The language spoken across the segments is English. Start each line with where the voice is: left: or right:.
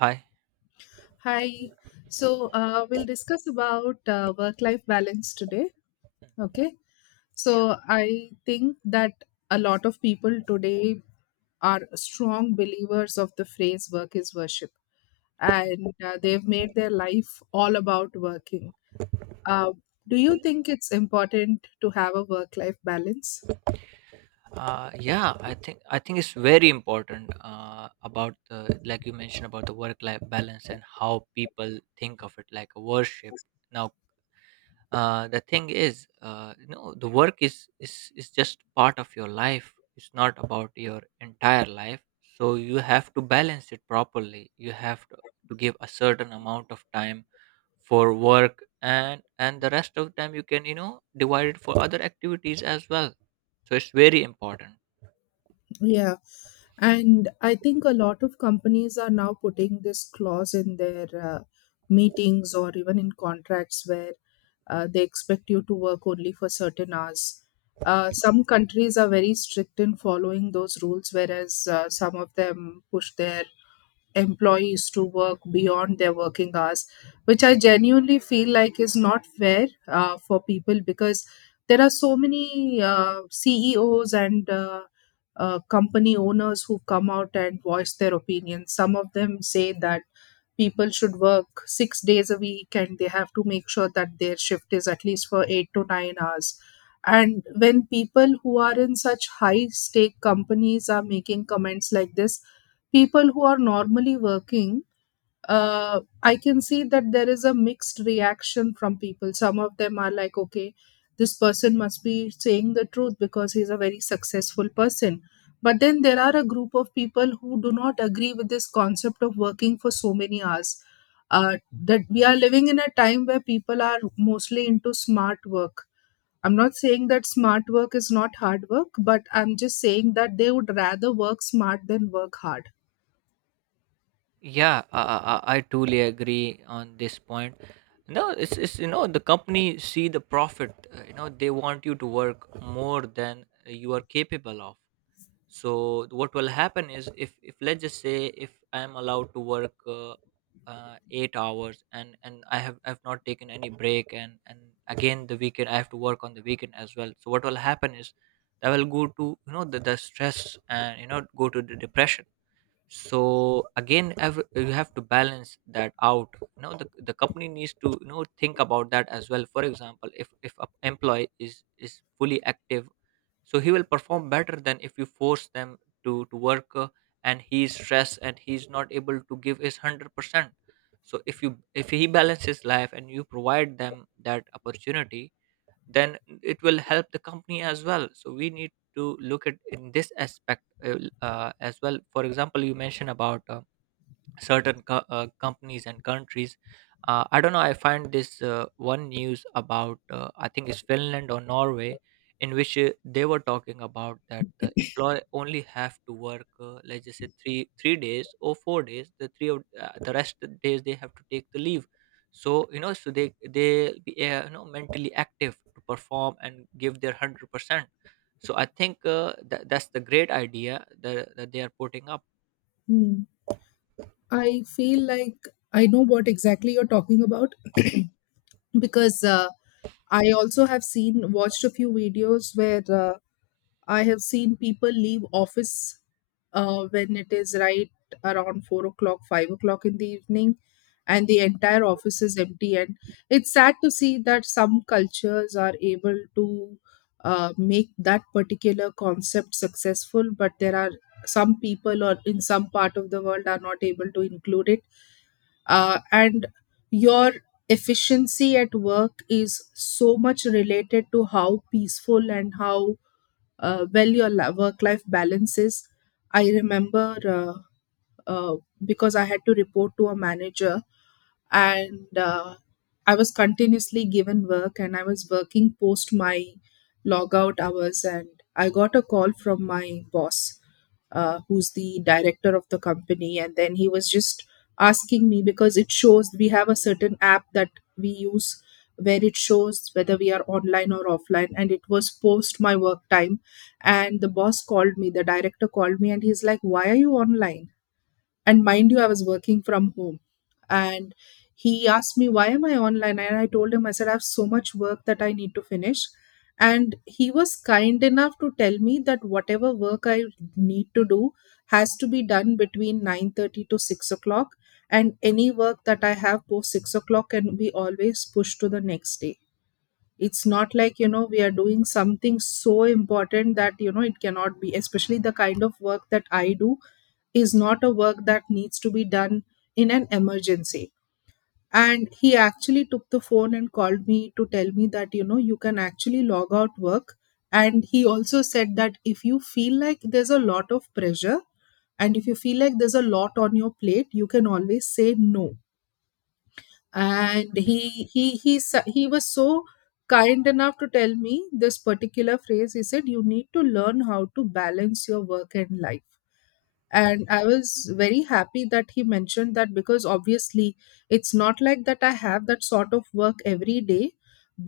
right: Hi.
left: Hi. So we'll discuss about work-life balance today. Okay.
right: Yeah.
left: So I think that a lot of people today are strong believers of the phrase "work is worship," and they've made their life all about working. Uh, do you think it's important to have a work-life balance?
right: Yeah. I think it's very important about the like you mentioned about the work-life balance and how people think of it like a worship. Now, the thing is, the work is just part of your life. It's not about your entire life. So you have to balance it properly. You have to give a certain amount of time for work and the rest of the time you can divide it for other activities as well, so it's very important.
left: Yeah. And I think a lot of companies are now putting this clause in their meetings or even in contracts where they expect you to work only for certain hours. Some countries are very strict in following those rules, whereas some of them push their employees to work beyond their working hours, which I genuinely feel like is not fair for people because there are so many CEOs and company owners who come out and voice their opinions. Some of them say that people should work 6 days a week, and they have to make sure that their shift is at least for 8 to 9 hours. And when people who are in such high stake companies are making comments like this, people who are normally working, uh, I can see that there is a mixed reaction from people. Some of them are like, okay, this person must be saying the truth because he's a very successful person, but then there are a group of people who do not agree with this concept of working for so many hours. uh, that we are living in a time where people are mostly into smart work. I'm not saying that smart work is not hard work, but I'm just saying that they would rather work smart than work hard.
right: Yeah, I totally agree on this point. No, it's the company see the profit. You know they want you to work more than you are capable of. So what will happen is if let's just say if I am allowed to work uh, 8 hours and I've not taken any break, and again the weekend, I have to work on the weekend as well. So what will happen is I will go to the stress and go to the depression. So again, you have to balance that out. The company needs to think about that as well. For example, if an employee is fully active, so he will perform better than if you force them to work, and he's stressed and he's not able to give his 100%. So if you, if he balances life and you provide them that opportunity, then it will help the company as well. So we need to look at in this aspect as well. For example, you mentioned about certain companies and countries. I don't know. I find this one news about, I think it's Finland or Norway, in which they were talking about that the employee only have to work, let's just say, three days or 4 days. The three of, the rest of the days they have to take the leave. So you know, so they be mentally active to perform and give their 100%. So I think that that's the great idea that, that they are putting up.
left: Hmm. I feel like I know what exactly you're talking about because I also have seen watched a few videos where I have seen people leave office when it is right around 4 o'clock, 5 o'clock in the evening, and the entire office is empty. And it's sad to see that some cultures are able to make that particular concept successful, but there are some people or in some part of the world are not able to include it. And Your efficiency at work is so much related to how peaceful and how well your work life balance is. I remember uh, because I had to report to a manager and I was continuously given work, and I was working post my log out hours, and I got a call from my boss, who's the director of the company, and then he was just asking me because it shows we have a certain app that we use, where it shows whether we are online or offline, and it was post my work time. And the boss called me, the director called me, and he's like, why are you online? And mind you, I was working from home. And he asked me, why am I online? And I told him, I said, I have so much work that I need to finish. And he was kind enough to tell me that whatever work I need to do has to be done between 9:30 to 6 o'clock, and any work that I have post 6 o'clock can be always pushed to the next day. It's not like, you know, we are doing something so important that, you know, it cannot be, especially the kind of work that I do is not a work that needs to be done in an emergency. And he actually took the phone and called me to tell me that, you know, you can actually log out work. And he also said that if you feel like there's a lot of pressure and if you feel like there's a lot on your plate, you can always say no. And he was so kind enough to tell me this particular phrase. He said, "You need to learn how to balance your work and life." And I was very happy that he mentioned that because obviously it's not like that I have that sort of work every day,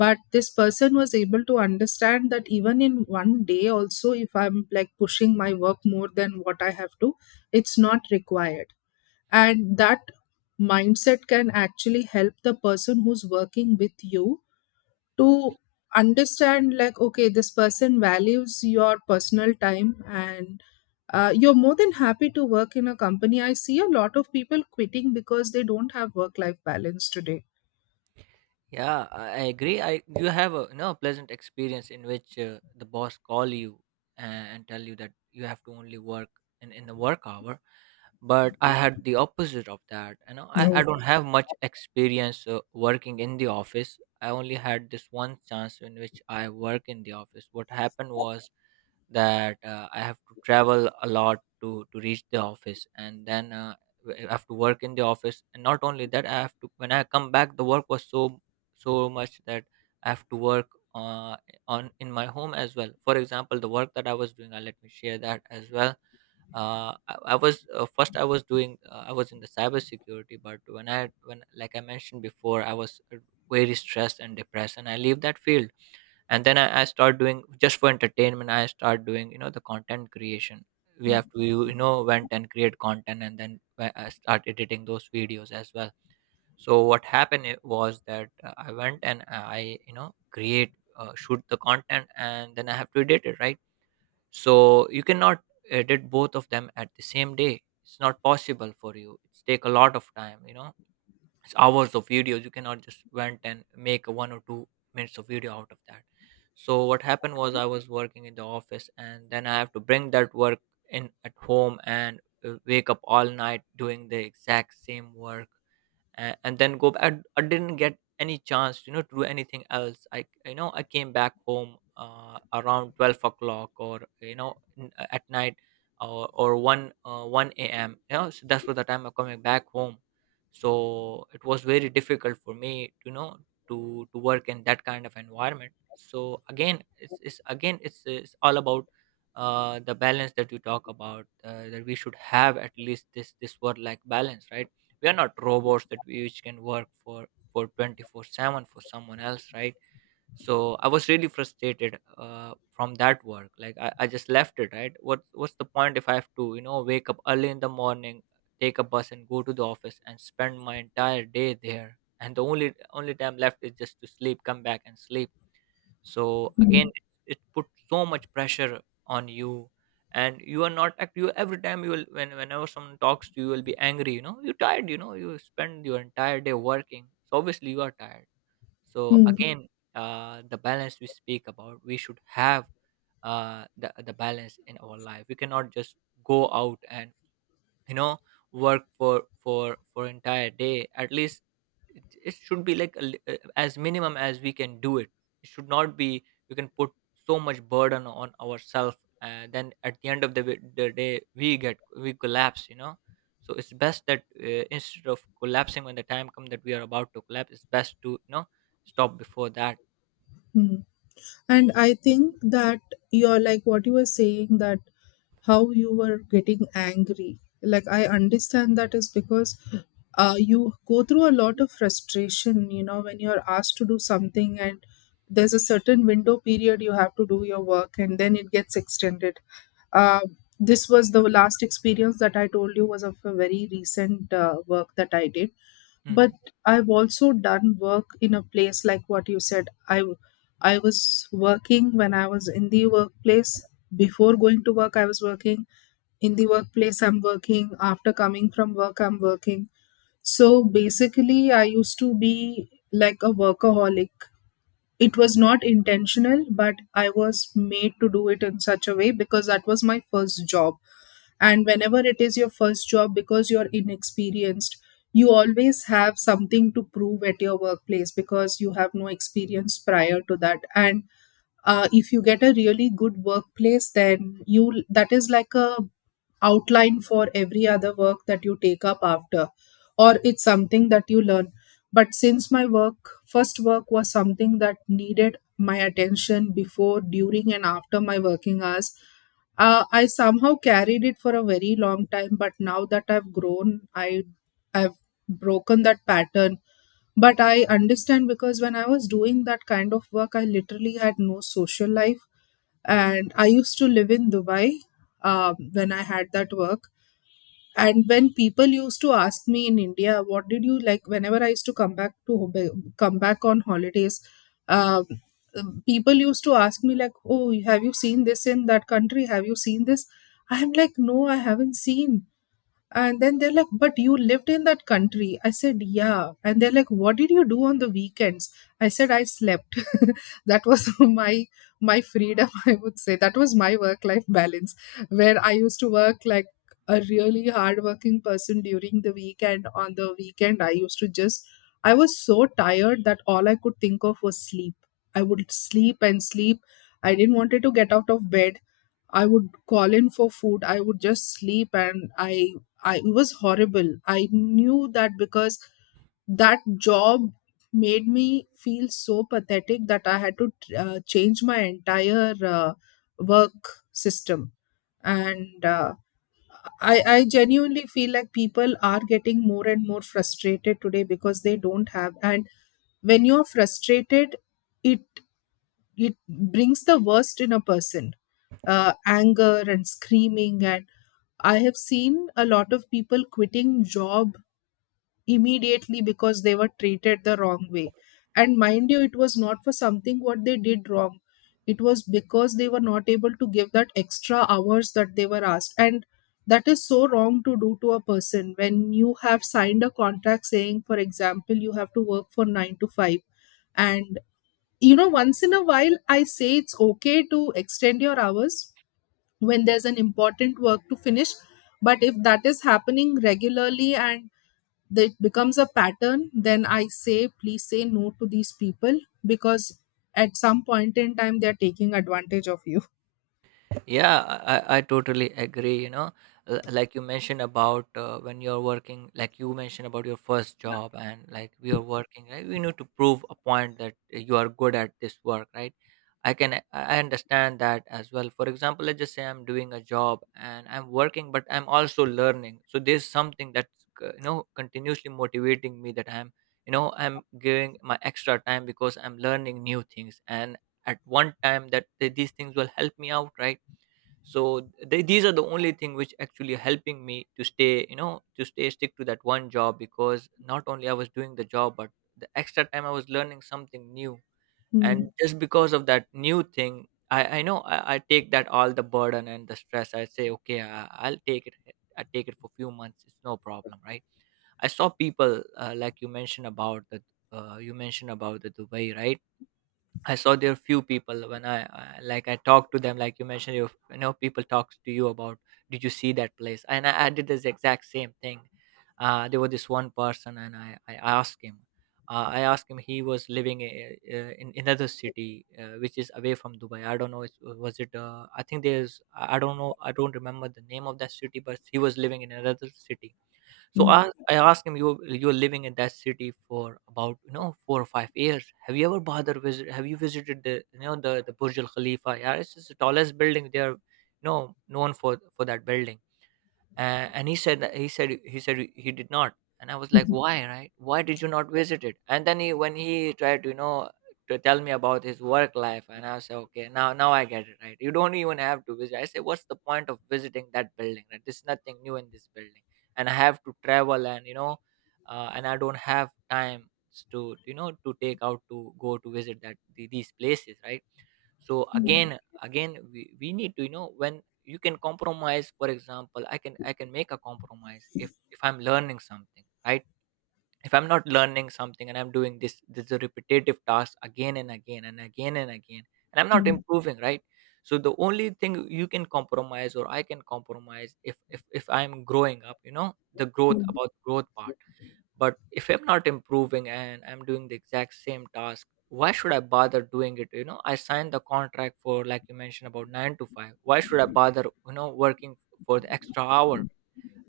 left: but this person was able to understand that even in one day also, if I'm like pushing my work more than what I have to, it's not required. And that mindset can actually help the person who's working with you to understand, like, okay, this person values your personal time, and you're more than happy to work in a company. I see a lot of people quitting because they don't have work life balance today.
right: Yeah, I agree. I You have a, pleasant experience in which the boss call you and tell you that you have to only work in the work hour. But I had the opposite of that. You know, I don't have much experience working in the office. I only had this one chance in which I work in the office. What happened was that I have to travel a lot to reach the office, and then, I have to work in the office. And not only that, I have to, when I come back, the work was so much that I have to work uh, on in my home as well. For example, the work that I was doing, let me share that as well. I was, first I was doing, I was in the cybersecurity, but when I, when like I mentioned before, I was, very stressed and depressed, and I leave that field. And then I start doing, just for entertainment, I start doing, the content creation. We have to, went and create content, and then, I start editing those videos as well. So what happened it was that I went and I, create shoot the content, and then I have to edit it, right? So you cannot edit both of them at the same day. It's not possible for you. It's take a lot of time, it's hours of videos. You cannot just went and make a 1 or 2 minutes of video out of that. So what happened was I was working in the office and then I have to bring that work in at home and, wake up all night doing the exact same work, and then go back. I didn't get any chance, you know, to do anything else. I, you know, I came back home around 12 o'clock, or you know, at night, or one one a.m. You know, so that's what the time I'm coming back home. So it was very difficult for me, to, you know, to work in that kind of environment. So again, it's again it's all about the balance that you talk about, that we should have at least this work life balance, right? We are not robots that we which can work for 24/7 for someone else, right? So I was really frustrated from that work, like I just left it, right? What what's the point if I have to, you know, wake up early in the morning, take a bus and go to the office and spend my entire day there, and the only time left is just to sleep, come back and sleep. So again, it put so much pressure on you, and you are not act you, every time you will, when whenever someone talks to you, you will be angry. You know, you're tired. You know, you spend your entire day working, so obviously you are tired. So
left: Hmm.
right: again, the balance we speak about, we should have, the balance in our life. We cannot just go out and, you know, work for entire day. At least it should be like a as minimum as we can do it. It should not be, we can put so much burden on ourselves, and then at the end of the, the day we get, we collapse, you know. So it's best that, instead of collapsing when the time comes that we are about to collapse, it's best to, you know, stop before that.
left: Hmm. And I think that you're like what you were saying, that how you were getting angry. Like, I understand that is because you go through a lot of frustration, you know, when you're asked to do something, and there's a certain window period you have to do your work and then it gets extended. Uh, this was the last experience that I told you was of a very recent work that I did. But
right: Hmm.
left: I've also done work in a place like what you said. I was working when I was in the workplace. Before going to work, I was working. In the workplace, I'm working. After coming from work, I'm working. So basically, I used to be like a workaholic. It was not intentional, but I was made to do it in such a way because that was my first job. And whenever it is your first job, because you're inexperienced, you always have something to prove at your workplace because you have no experience prior to that. And if you get a really good workplace, then you, that is like a outline for every other work that you take up after, or it's something that you learn. But since my work first work was something that needed my attention before, during, and after my working hours, I somehow carried it for a very long time, but now that I've grown, I've broken that pattern. But I understand, because when I was doing that kind of work, I literally had no social life, and I used to live in Dubai, when I had that work. And when people used to ask me in India, what did you like, whenever I used to come back to Hubei- come back on holidays, um, people used to ask me like, oh, have you seen this in that country, have you seen this? I'm like, no, I haven't seen. And then they're like, but you lived in that country. I said, yeah. And they're like, what did you do on the weekends? I said, I slept. That was my freedom, I would say. That was my work-life balance, where I used to work like a really hardworking person during the weekend. On the weekend, I used to just, I was so tired that all I could think of was sleep. I would
right: Yeah,
left: sleep and sleep. I didn't wanted to get out of bed. I would call in for food. I would just sleep and I, it was horrible. I knew that because that job made me feel so pathetic that I had to change my entire work system. And I genuinely feel like people are getting more and more frustrated today because they don't have. And when you're frustrated, it it brings the worst in a person, anger and screaming. And I have seen a lot of people quitting job immediately because they were treated the wrong way. And mind you, it was not for something what they did wrong. It was because they were not able to give that extra hours that they were asked. And that is so wrong to do to a person when you have signed a contract saying, for example, you have to work for nine to five. And, you know, once in a while, I say it's okay to extend your hours, when there's an important work to finish. But if that is happening regularly and it becomes a pattern, then I say, please say no to these people, because at some point in time, they're taking advantage of you.
right: yeah, I totally agree. You know, like you mentioned about, when you're working, like you mentioned about your first job, and like we are working, right? We need to prove a point that you are good at this work, right? I can i I understand that as well. For example, let's just say I'm doing a job and I'm working, but I'm also learning. So there's something you know, continuously motivating me, that I'm, you know, I'm giving my extra time because I'm learning new things. And at one time that, these things will help me out, right? So these are the only thing which actually helping me to stay, you know, to stay stick to that one job, because not only I was doing the job, but the extra time I was learning something new. And
left: Mm,
right: just because of that new thing, I know, I take that all the burden and the stress. I say, okay, I'll take it. I take it for few months. It's no problem, right? I saw people, you mentioned about the Dubai, right? I saw there few people, when I, like I talked to them, like you mentioned, you know, people talks to you about, did you see that place? And I did this exact same thing. There was this one person and I asked him. I asked him, he was living in another city which is away from Dubai. I don't know. Was it? I think there's. I don't know. I don't remember the name of that city, but he was living in another city. So I,
left: mm,
right: I asked him, "You you're living in that city for about, you know, 4 or 5 years. Have you ever bother visit? Have you visited the, you know, the Burj Al Khalifa? Yeah, it's just the tallest building. They are known for that building." And he said he did not. And I was like, why, right, why did you not visit it? And then he when he tried to to tell me about his work life. And I said, okay, now I get it, right, you don't even have to visit. I said, what's the point of visiting that building, right? There's nothing new in this building. And I have to travel and you know and I don't have time to to take out, to go to visit these places, right. So
left: mm,
right: again, we need to, when you can compromise, for example, I can make a compromise if I'm learning something, right. If I'm not learning something and I'm doing this repetitive task again and again and again and again, and I'm not
left: mm,
right: improving, right. So the only thing you can compromise, or I can compromise, if I'm growing up, the growth,
left: mm,
right: about growth part. But if I'm not improving and I'm doing the exact same task, why should I bother doing it? I signed the contract for, like you mentioned, about 9 to 5. Why should I bother working for the extra hour?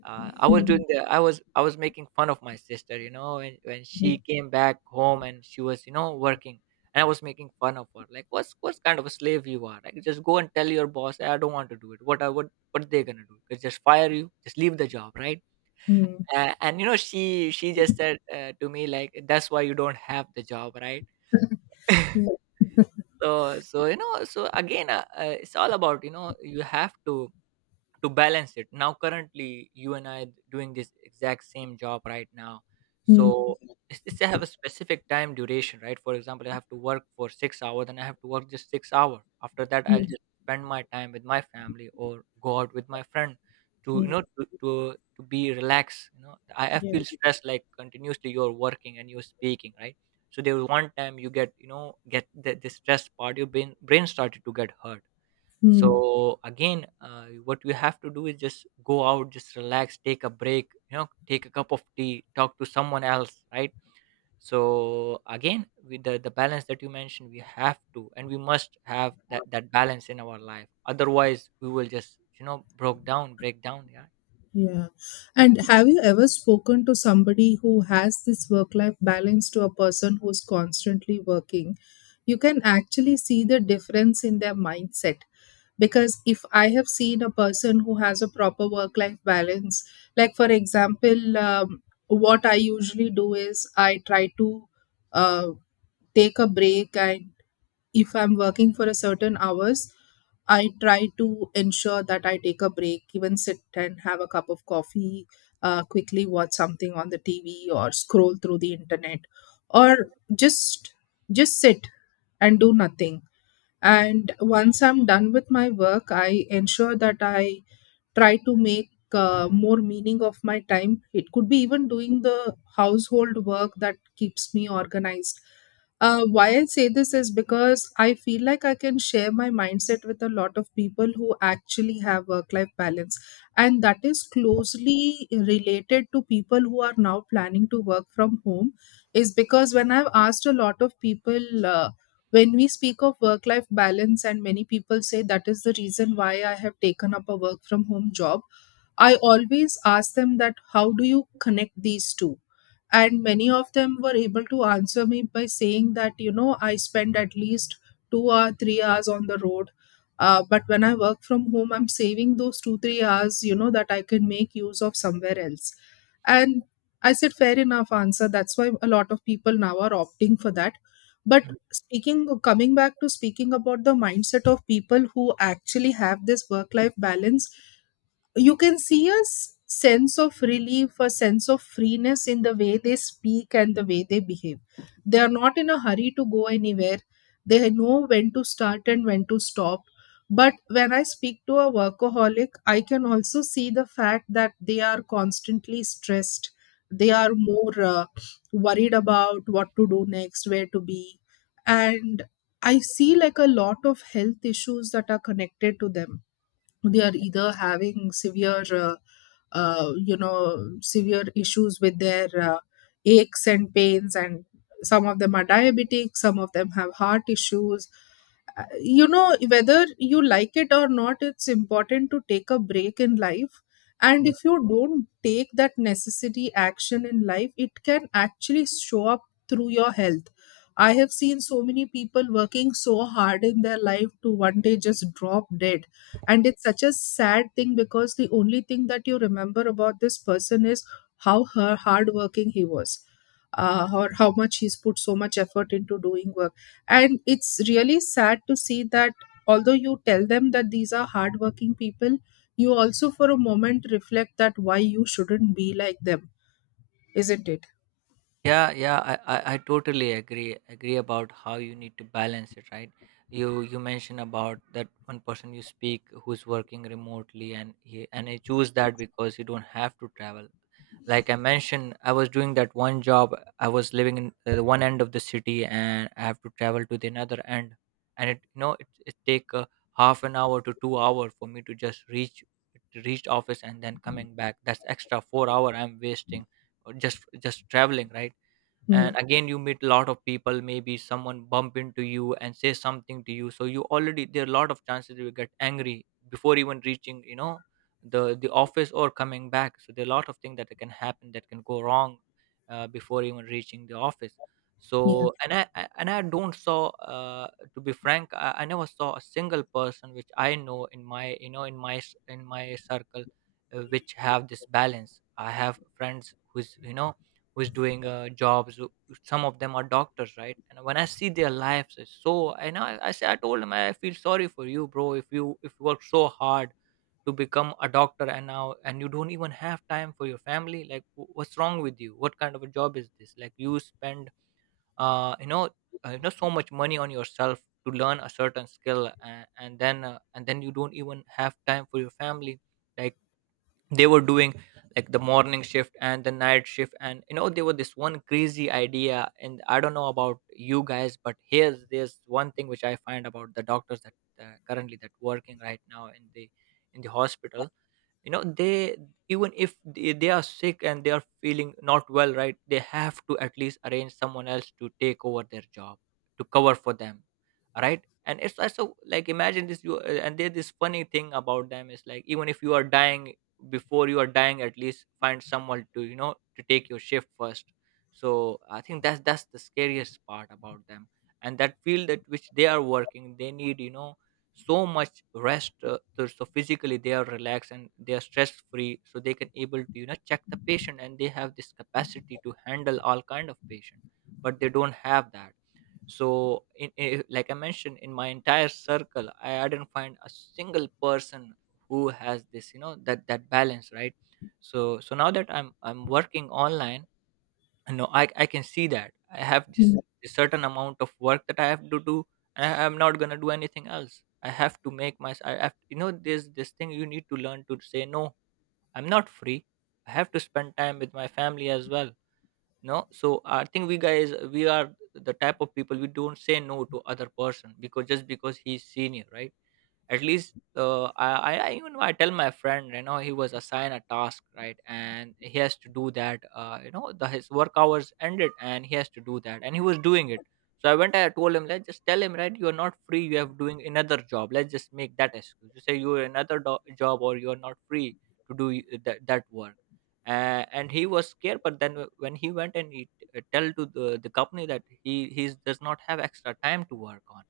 right: Uh, I was doing the I was making fun of my sister, and when she came back home and she was working. And I was making fun of her, like, what's kind of a slave you are, like, just go and tell your boss, 'Hey, I don't want to do it. What i what what they gonna do? Just fire you, just leave the job, right?'
left: mm,
right: And she just said, to me, like, "That's why you don't have the job, right?"
left: yeah,
right: So again, it's all about, you have to balance it. Now currently you and I doing this exact same job right now, so
left: mm,
right: it's I have a specific time duration, right? For example, I have to work for 6 hour, then I have to work just 6 hour. After that I'll
left: mm,
right: just spend my time with my family or go out with my friend, to you know
left: mm,
right: to to, to be relaxed. I
left: yeah,
right: feel stressed, like continuously you're working and you're speaking, right. So there was one time you get you know get the stress part, your brain started to get hurt.
left: mm.
right: So again, what you have to do is just go out, just relax, take a break, take a cup of tea, talk to someone else, right. So again, with the balance that you mentioned, we have to, and we must have that balance in our life, otherwise we will just broke down break down. Yeah.
left: Yeah. And have you ever spoken to somebody who has this work life balance to a person who's constantly working? You can actually see the difference in their mindset. Because if I have seen a person who has a proper work life balance, like for example, what I usually do is I try to uh, take a break. And if I'm working for a certain hours, I try to ensure that I take a break, even sit and have a cup of coffee, quickly watch something on the TV or scroll through the internet, or just just sit and do nothing. And once I'm done with my work, I ensure that I try to make more meaning of my time. It could be even doing the household work that keeps me organized. Why I say this is because I feel like I can share my mindset with a lot of people who actually have work life balance, and that is closely related to people who are now planning to work from home. Is because when I've asked a lot of people, when we speak of work life balance, and many people say that is the reason why I have taken up a work from home job, I always ask them that how do you connect these two? And many of them were able to answer me by saying that, you know, I spend at least 2 or 3 hours on the road. But when I work from home, I'm saving those two, 3 hours, you know, that I can make use of somewhere else. And I said, fair enough answer. That's why a lot of people now are opting for that. But
right: Mhm.
left: coming back to speaking about the mindset of people who actually have this work life balance, you can see a sense of relief, a sense of freeness in the way they speak and the way they behave. They
right: Yeah.
left: are not in a hurry to go anywhere. They know when to start and when to stop. But when I speak to a workaholic, I can also see the fact that they are constantly stressed. They
right: Mm.
left: are more worried about what to do next, where to be. And I see like a lot of health issues that are connected to them. They are either having severe you know, severe issues with their aches and pains, and some of them are diabetic, some of them have heart issues. Uh, you know, whether you like it or not, it's important to take a break in life. And
right: Yeah.
left: if you don't take that necessary action in life, it can actually show up through your health. I have seen so many people working so hard in their life to one day just drop dead. And it's such a sad thing because the only thing that you remember about this person is how her hardworking he was, or how much he's put so much effort into doing work. And it's really sad to see that although you tell them that these are hardworking people, you also for a moment reflect that why you shouldn't be like them, isn't it?
right: Yeah, yeah, I totally agree about how you need to balance it, right? You mentioned about that one person you speak, who's working remotely, and he choose that because he don't have to travel. Like I mentioned, I was doing that one job. I was living in the one end of the city and I have to travel to the another end, and it you know it it take a half an hour to 2 hour for me to just reach office and then coming back. That's extra 4 hour I'm wasting, just traveling, right?
left: Mm,
right: And again, you meet a lot of people, maybe someone bump into you and say something to you, so you already there are a lot of chances you get angry before even reaching, the office or coming back. So there are a lot of things that can happen that can go wrong, before even reaching the office.
left: yeah.
right: So and I- and I don't saw, to be frank, I never saw a single person which I know in my you know in my s- in my circle, which have this balance. I have friends who's you know who's doing jobs, some of them are doctors, right. And when I see their lives, it's so and I say I told him, I feel sorry for you, bro. If you work so hard to become a doctor, and you don't even have time for your family, like, what's wrong with you? What kind of a job is this? Like, you spend, uh you know so much money on yourself to learn a certain skill, and then you don't even have time for your family, like, they were doing, like, the morning shift and the night shift. And there was this one crazy idea, and I don't know about you guys, but here's there's one thing which I find about the doctors, that currently that working right now in the hospital. They, even if they are sick and they are feeling not well, right, they have to at least arrange someone else to take over their job, to cover for them, right. And it's also like, imagine this, you and there's this funny thing about them, is like, even if you are dying, before you are dying, at least find someone to, to take your shift first. So I think that's the scariest part about them. And that field that which they are working, they need, so much rest, so physically they are relaxed and they are stress free, so they can able to, check the patient, and they have this capacity to handle all kind of patient. But they don't have that. So like I mentioned, in my entire circle, I didn't find a single person who has this, that balance, right. Now that I'm working online, no, I can see that I have this,
left: Mm,
right: this certain amount of work that I have to do. And I'm not gonna do anything else. I have to make my I have you know there's this thing, you need to learn to say no. I'm not free. I have to spend time with my family as well. No. So I think we guys, we are the type of people, we don't say no to other person, because just because he's senior, right. At least, I even I tell my friend, he was assigned a task, right, and he has to do that. Uh, you know the his work hours ended, and he has to do that, and he was doing it. So I told him, let's just tell him, right, you are not free, you have doing another job. Let's just make that excuse, you say you are another job, or you are not free to do that work. And he was scared, but then when he went and he tell to the company that he does not have extra time to work on,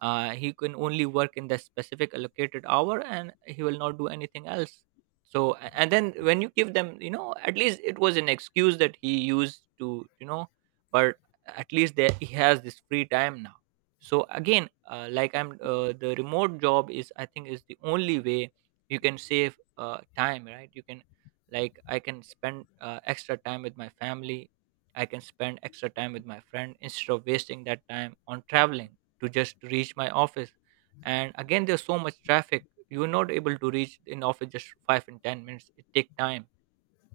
right: he can only work in the specific allocated hour, and he will not do anything else. So and then when you give them, at least it was an excuse that he used to, but at least there he has this free time now. So again, like, I'm the remote job is, I think, is the only way you can save, time, right. You can, like, I can spend, extra time with my family. I can spend extra time with my friend, instead of wasting that time on traveling to just reach my office. And again, there's so much traffic you're not able to reach in office, just 5 and 10 minutes it take time.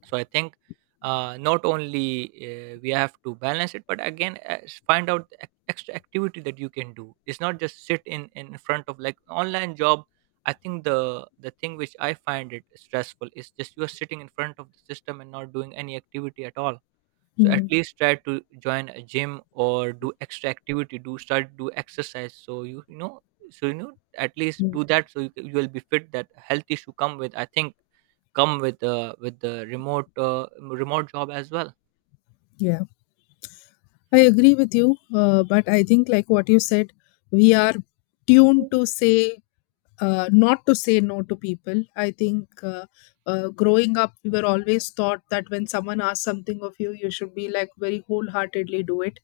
right: So I think, not only, we have to balance it, but again, find out the extra activity that you can do. It's not just sit in front of, like, online job. I think the thing which I find it stressful is just you are sitting in front of the system and not doing any activity at all. So at
left: mm,
right: least try to join a gym or do extra activity, do exercise, so at least
left: mm.
right: do that, so you, you will be fit. That health issue come with, I think, come with the remote job as well.
left: Yeah, I agree with you. But I think like what you said, we are tuned to say not to say no to people. I think, growing up, we were always taught that when someone asks something of you, you should be like very wholeheartedly do it.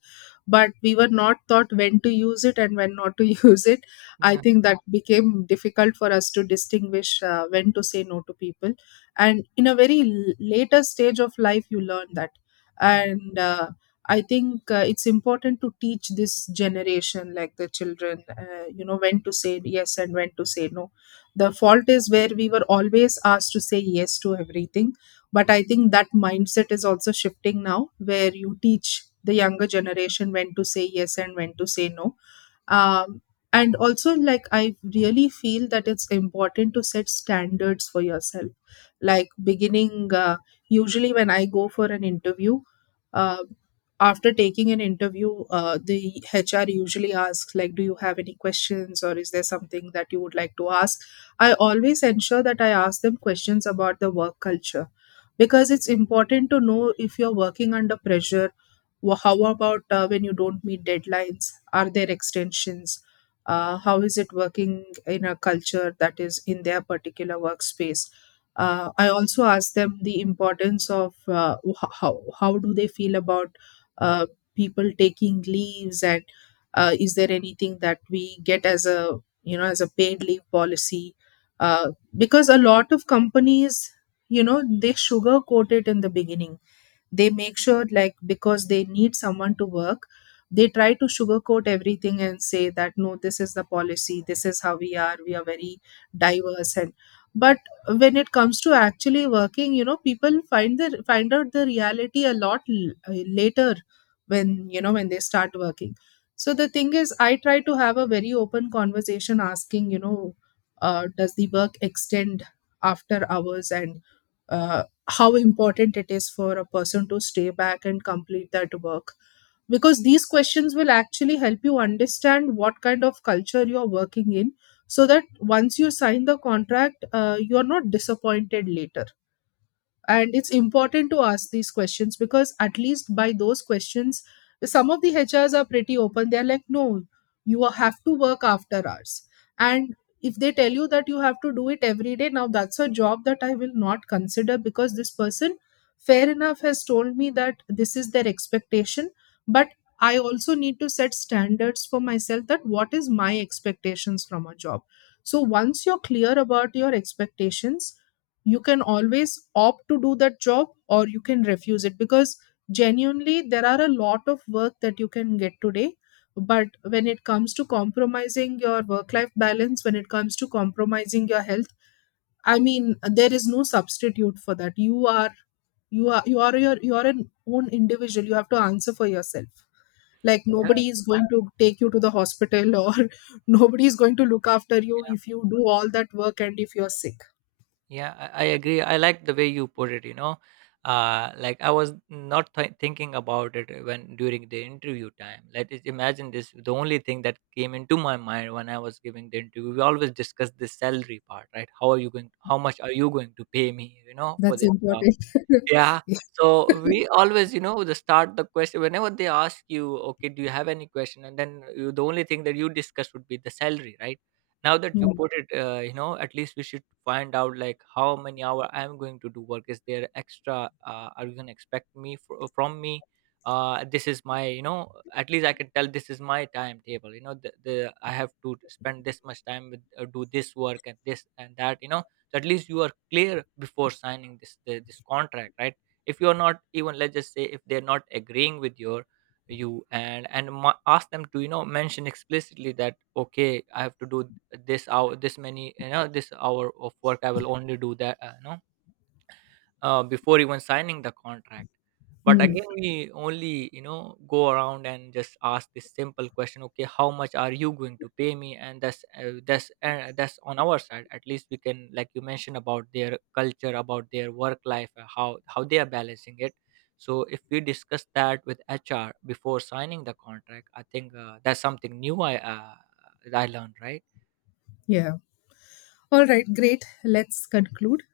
left: But we were not taught when to use it and when not to use it. I
right: Yeah.
left: think that became difficult for us to distinguish when to say no to people. And in a very later stage of life, you learn that.
right: Mm.
left: And I think it's important to teach this generation, like the children, you know, when to say yes and when to say no. The fault is where we were always asked to say yes to everything. But I think that mindset is also shifting now, where you teach the younger generation when to say yes and when to say no. um, and also, like, I really feel that it's important to set standards for yourself, like beginning, usually when I go for an interview, uh, after taking an interview, the HR usually asks like, do you have any questions or is there something that you would like to ask? I always ensure that I ask them questions about the work culture because it's important to know if you're working under pressure. How about, when you don't meet deadlines, are there extensions? How is it working in a culture that is in their particular workspace? I also ask them the importance of, how do they feel about uh, people taking leaves, and is there anything that we get as a, you know, as a paid leave policy? uh, because a lot of companies, you know, they sugarcoat it in the beginning. They make sure, like, because they need someone to work, they try to sugarcoat everything and say that, no, this is the policy, this is how we are, we are very diverse, and but when it comes to actually working, you know, people find out the reality a lot later, when, you know, when they start working. So the thing is, I try to have a very open conversation asking, you know, does the work extend after hours, and uh, how important it is for a person to stay back and complete that work. Because these questions will actually help you understand what kind of culture you're working in, so that once you sign the contract, you're not disappointed later. And it's important to ask these questions, because at least by those questions, some of the HRs are pretty open. They're like, no, you have to work after hours. And if they tell you that you have to do it every day, now that's a job that I will not consider, because this person, fair enough, has told me that this is their expectation. But I also need to set standards for myself, that what is my expectations from a job. So once you're clear about your expectations, you can always opt to do that job, or you can refuse it, because genuinely there are a lot of work that you can get today. But when it comes to compromising your work life balance, when it comes to compromising your health, I mean, there is no substitute for that. You are, you are an own individual. You have to answer for yourself. Like, nobody is going to take you to the hospital, or nobody is going to look after you if you do all that work and if you're sick.
right: Yeah, I agree. I like the way you put it. Like, I was not thinking about it when during the interview time. Let us imagine this. The only thing that came into my mind when I was giving the interview, we always discuss the salary part, right? How are you going? How much are you going to pay me? For
left: That's
right: this job.
left: important.
right: Yeah.
left: Yeah.
right: So we always, the start the question whenever they ask you, okay, do you have any question? And then the only thing that you discuss would be the salary, right? Now that you
left: Mm,
right: put it, at least we should find out like how many hour I am going to do work. Is there extra? Are you gonna expect me from me? This is my, at least I can tell this is my timetable. The I have to spend this much time with, do this work and this and that. At least you are clear before signing this contract, right. If you're not even, let's just say, if they're not agreeing with your, you and ma- ask them to, mention explicitly that okay, I have to do this hour, this many, this hour of work, I will only do that, no, before even signing the contract. But
left: mm,
right: again, we only, go around and just ask this simple question, okay, how much are you going to pay me? And that's on our side. At least we can, like you mentioned, about their culture, about their work life, how they are balancing it. So if we discuss that with HR before signing the contract, I think, that's something new I learned, right.
left: yeah. All right, great. Let's conclude.